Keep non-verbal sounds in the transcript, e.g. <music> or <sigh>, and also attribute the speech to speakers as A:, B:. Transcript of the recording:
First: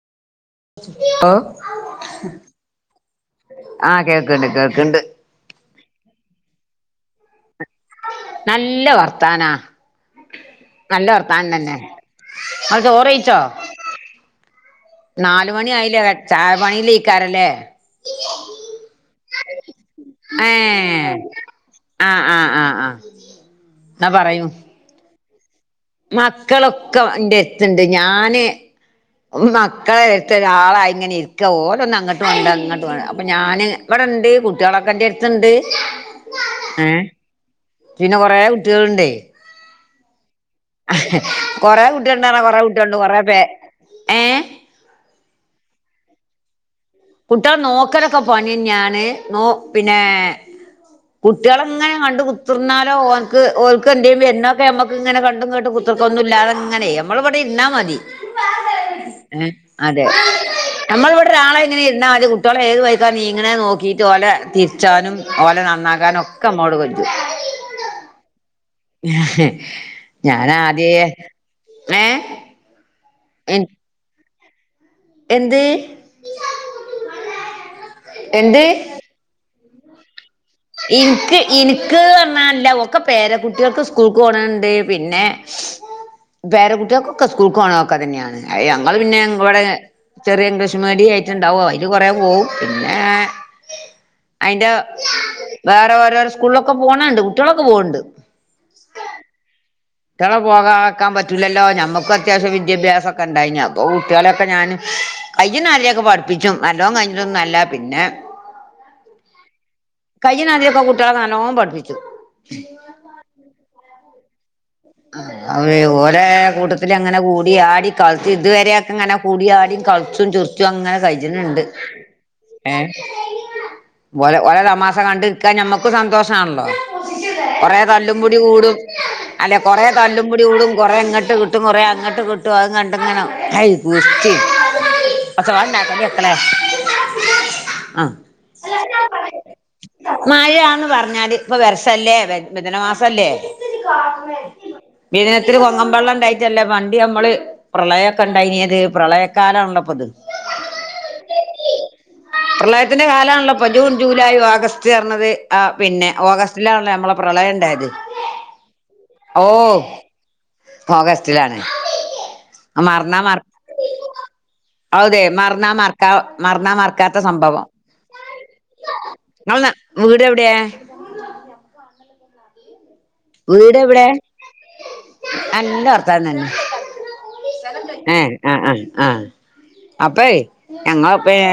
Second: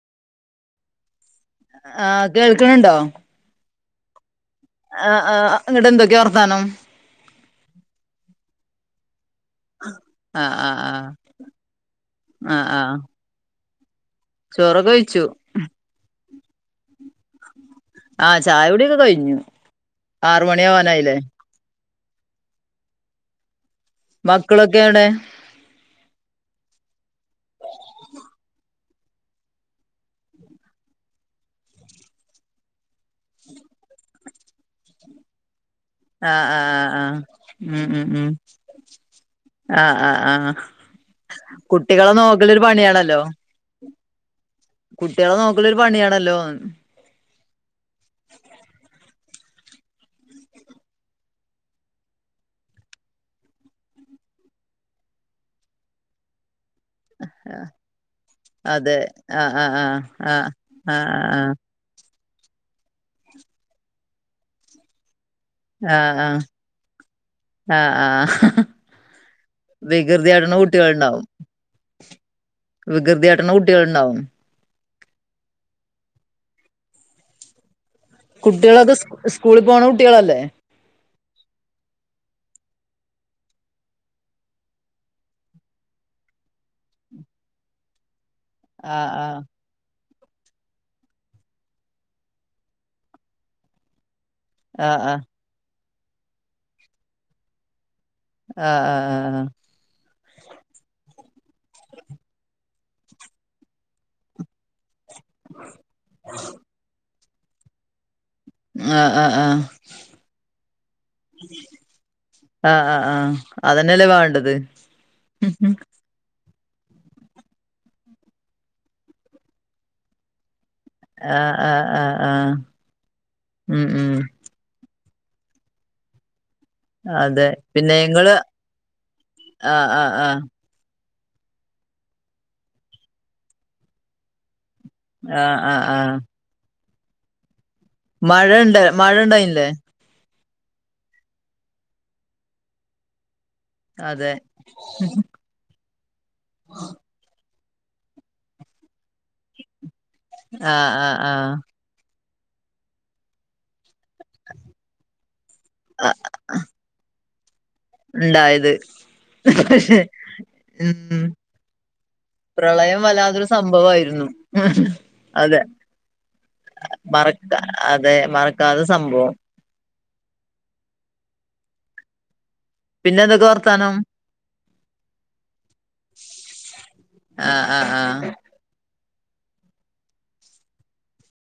A: ആഹ്
B: ആഹ്, കേൾക്കണണ്ടോ?
A: ആഹ്, കേൾക്ക്ണ്ട് കേക്ക്ണ്ട്.
B: ആഹ്, ആഹ്. ന്നട്ട് എന്തൊക്കെ വർത്താനം?
A: നല്ല വർത്താനാ.
B: ആഹ് ആഹ്
A: നല്ല വർത്താനം തന്നെ.
B: ആഹ് ആഹ്
A: ഇങ്ങൾ
B: ആഹ്
A: ചോറെയ്ച്ചോ?
B: ചോറൊക്കെ വെയ്ച്ചു.
A: <unintelligible> മണി ആയിലെ? ചായ പണീൽ അയ്ക്കാരംല്ലേ?
B: ആഹ് ചായ കുടിക്കെ കഴിഞ്ഞു, ആറുമണി
A: ഏഹ്
B: ആവാനായില്ലേ!
A: ആഹ്, ആഹ്, ആഹ്, ആഹ്. എന്നാ പറയൂ
B: മക്കളൊക്കെവ്ടെ?
A: മക്കളൊക്കെ ന്റെ എട്ത്ത്ണ്ട്, ഞാന്- മക്കളെ എര്ത്ത് ഒരാളായി ഇങ്ങനെ ഇരിക്ക. ഓരോന്ന് അങ്ങട്ട് മണ്ട, ഇങ്ങട്ട് മണ്ട അപ്പൊ ഞാന് വ്ടെണ്ട്, കുട്ടിയാളൊക്കെ ന്റെ എട്ത്ത്ണ്ട്.
B: ആഹ്, ആഹ്, ആഹ്. ഉം, ഉം, ഉം.
A: കൊറേ കുട്ടികളുണ്ടേ
B: ആഹ്, ആഹ്, ആഹ്.
A: കൊറെേ
B: കുട്ടികളെ
A: കുട്ടിയോൾണ്ട് റഞ്ഞ
B: നോക്കലൊരു
A: കൊറെേ കുട്ടിയോൾണ്ട് കൊറെ പേ- ഏ
B: കുട്ടിയാളെ നോക്കലൊരു പണിയാണല്ലോ?
A: കുട്ടിളെ നോക്കലൊക്കെ പണിന്നെണ്. നോ, പിന്നെ കുട്ടിയാളെ ങ്ങനെ കണ്ട് കുത്തിർന്നാലോ? ഓന്ക്ക് ഓല്ക് എന്തേയും വെർനോക്കെ നമ്മക്ക് ഇങ്ങനെ കണ്ടും കേട്ട്- ഇത്രർക്കൊന്നും ഇല്ലാതെങ്ങനെയ് ഞമ്മള് വിടെ ഇര്ന്നാ മതി.
B: അതെ
A: ഏ,
B: ആഹ് ആഹ്
A: അതെ.
B: ആഹ് ആഹ്
A: ഞമ്മള് ഇവിടെരൊളാ
B: ആഹ്
A: - ങ്ങനെ ഇര്ന്നാല് കുട്ടിയാളെ ഏത് വഴിക്കാ നീങ്ങണ് നോക്കിട്ട് ഓലെ തിരിച്ചാനും. ഓലെ
B: ആഹ് ആഹ്
A: നന്നാകാനൊക്കെ മ്മള് <unintelligible>
B: ആഹ്, ആഹ്
A: ഏഹ്,
B: വികൃതി കാട്ടണ
A: ഞാനാദ്യേ.. ഏ?
B: വികൃതിയാട്ട്ണെ കുട്ടിയോൾ ണ്ടാവും.
A: എന്ത്? <unintelligible> എന്ത്
B: കുട്ടികളൊക്കെ സ്കൂളിൽ പോകണ കുട്ടികളല്ലേ?
A: ഇനിക്ക് ഇനിക്ക് <unintelligible> ഒക്കെ പേരെ കുട്ടികൾക്ക് സ്കൂൾക്ക് പോണുണ്ട് പിന്നെ-
B: <inaudible>
A: പേര കുട്ടികൾക്കൊക്കെ സ്കൂൾ പോണൊക്കെ തന്നെയാണ് അ ഞങ്ങൾ
B: ആഹ്
A: പിന്നെ
B: ആഹ്
A: ഇവിടെ- ചെറിയ ഇംഗ്ലീഷ് മീഡിയ ആയിട്ട്ണ്ടാവോ അതില് കൊറ പോവും പിന്നെ- അതിന്റെ
B: ആഹ് ആഹ്
A: വേറെ ഓരോരോ സ്കൂളിലൊക്കെ പോണുണ്ട് കുട്ടികളൊക്കെ പോകണ്ട്.
B: ആഹ് ആഹ് ആഹ് ആഹ്
A: കുട്ടികളെ പോകാക്കാൻ പറ്റൂല്ലല്ലോ നമ്മക്ക് അത്യാവശ്യം വിദ്യാഭ്യസക്കെ ഉണ്ടായി അപ്പൊ കുട്ടികളൊക്കെ ഞാന്- കഴിഞ്ഞ നാലൊക്കെ പഠിപ്പിച്ചും നല്ലോ കഴിഞ്ഞൊന്നും അല്ല പിന്നെ-
B: ആഹ് ആഹ് ആഹ് ആഹ്
A: കൈനദ്യക്കെ കുട്ടികളെ നല്ലോം പഠിപ്പിച്ചു.
B: ആഹ് ആഹ് ആഹ് അതന്നെയല്ലേ വേണ്ടത്.
A: അവ ഓര കൂട്ട- അങ്ങനെ കൂടി ആടി കളിച്ചു ഇതുവരെയൊക്കെങ്ങെ കൂടി ആടി കളിച്ചും ചിരിച്ചും <unintelligible> അങ്ങനെ
B: ആഹ്
A: കൈജുണ്ട്
B: ആഹ് ആഹ് ആഹ്
A: ഏ
B: ഉം ഉം
A: ഓല തമാ- കണ്ട് നിക്കാൻ നമ്മക്ക് സന്തോഷമാണല്ലോ
B: അതെ
A: കൊറേ
B: പിന്നെ ഇങ്ങള്
A: തല്ലുംപിടി കൂടും. അല്ലേ കുറേ
B: ആഹ് ആഹ്
A: തല്ലും
B: ആഹ്
A: പിടി കൂടും കുറെ ഇങ്ങോട്ട് കിട്ടും. ഇട്ട് കുറേ അങ്ങോട്ട് കിട്ടുവ അത് കണ്ടിങ്ങനെ കൈ - <inaudible>
B: ആഹ് ആഹ് ആഹ്
A: ആഹ്
B: മഴണ്ട് മഴ ഇണ്ടായില്ലേ
A: മഴ ആന്ന് പറഞ്ഞാല് ഇപ്പൊ വർസല്ലേ വദന മാസംല്ലേ.
B: അതെ
A: പിനെ ഇത്തിരി കൊങ്ങമ്പള്ളം ഇണ്ടായിട്ടല്ലേ വണ്ടി നമ്മള് പ്രളയൊക്കെ ഇണ്ടായിനത് പ്രളയക്കാലാണള്ളപ്പൊത്.
B: ആഹ് ആഹ് ആഹ്
A: പ്രളയത്തിന്റെ കാലാണല്ലോ അപ്പൊ ജൂൺ ജൂലൈ ഓഗസ്റ്റ് വെർണത് ആ പിന്നെ ഓഗസ്റ്റ്- അത്തിലാണല്ലോ നമ്മള പ്രളയണ്ടായത്.
B: ഉണ്ടായത്
A: ഓഗസ്റ്റിലാണ്
B: <inaudible> പ്രളയം
A: മറന്നാ മറ
B: വല്ലാതൊരു സംഭവമായിരുന്നു അതെ.
A: മറന്നാ മറക്കാ മറന്നാ മറക്കാത്ത
B: മറക്കാ
A: സംഭവം
B: അതെ മറക്കാത്തെ സംഭവം.
A: <unintelligible> വീട് എവിടെയ?
B: പിന്നെ എന്തൊക്കെ
A: വീട്
B: വർത്താനം
A: ഇവിടെ നല്ലർ- അ തന്നെ
B: ആഹ് ആഹ്
A: ഏഹ് ആഹ് ആഹ് ആഹ് അപ്പേ ഞങ്ങളെപ്പഴാ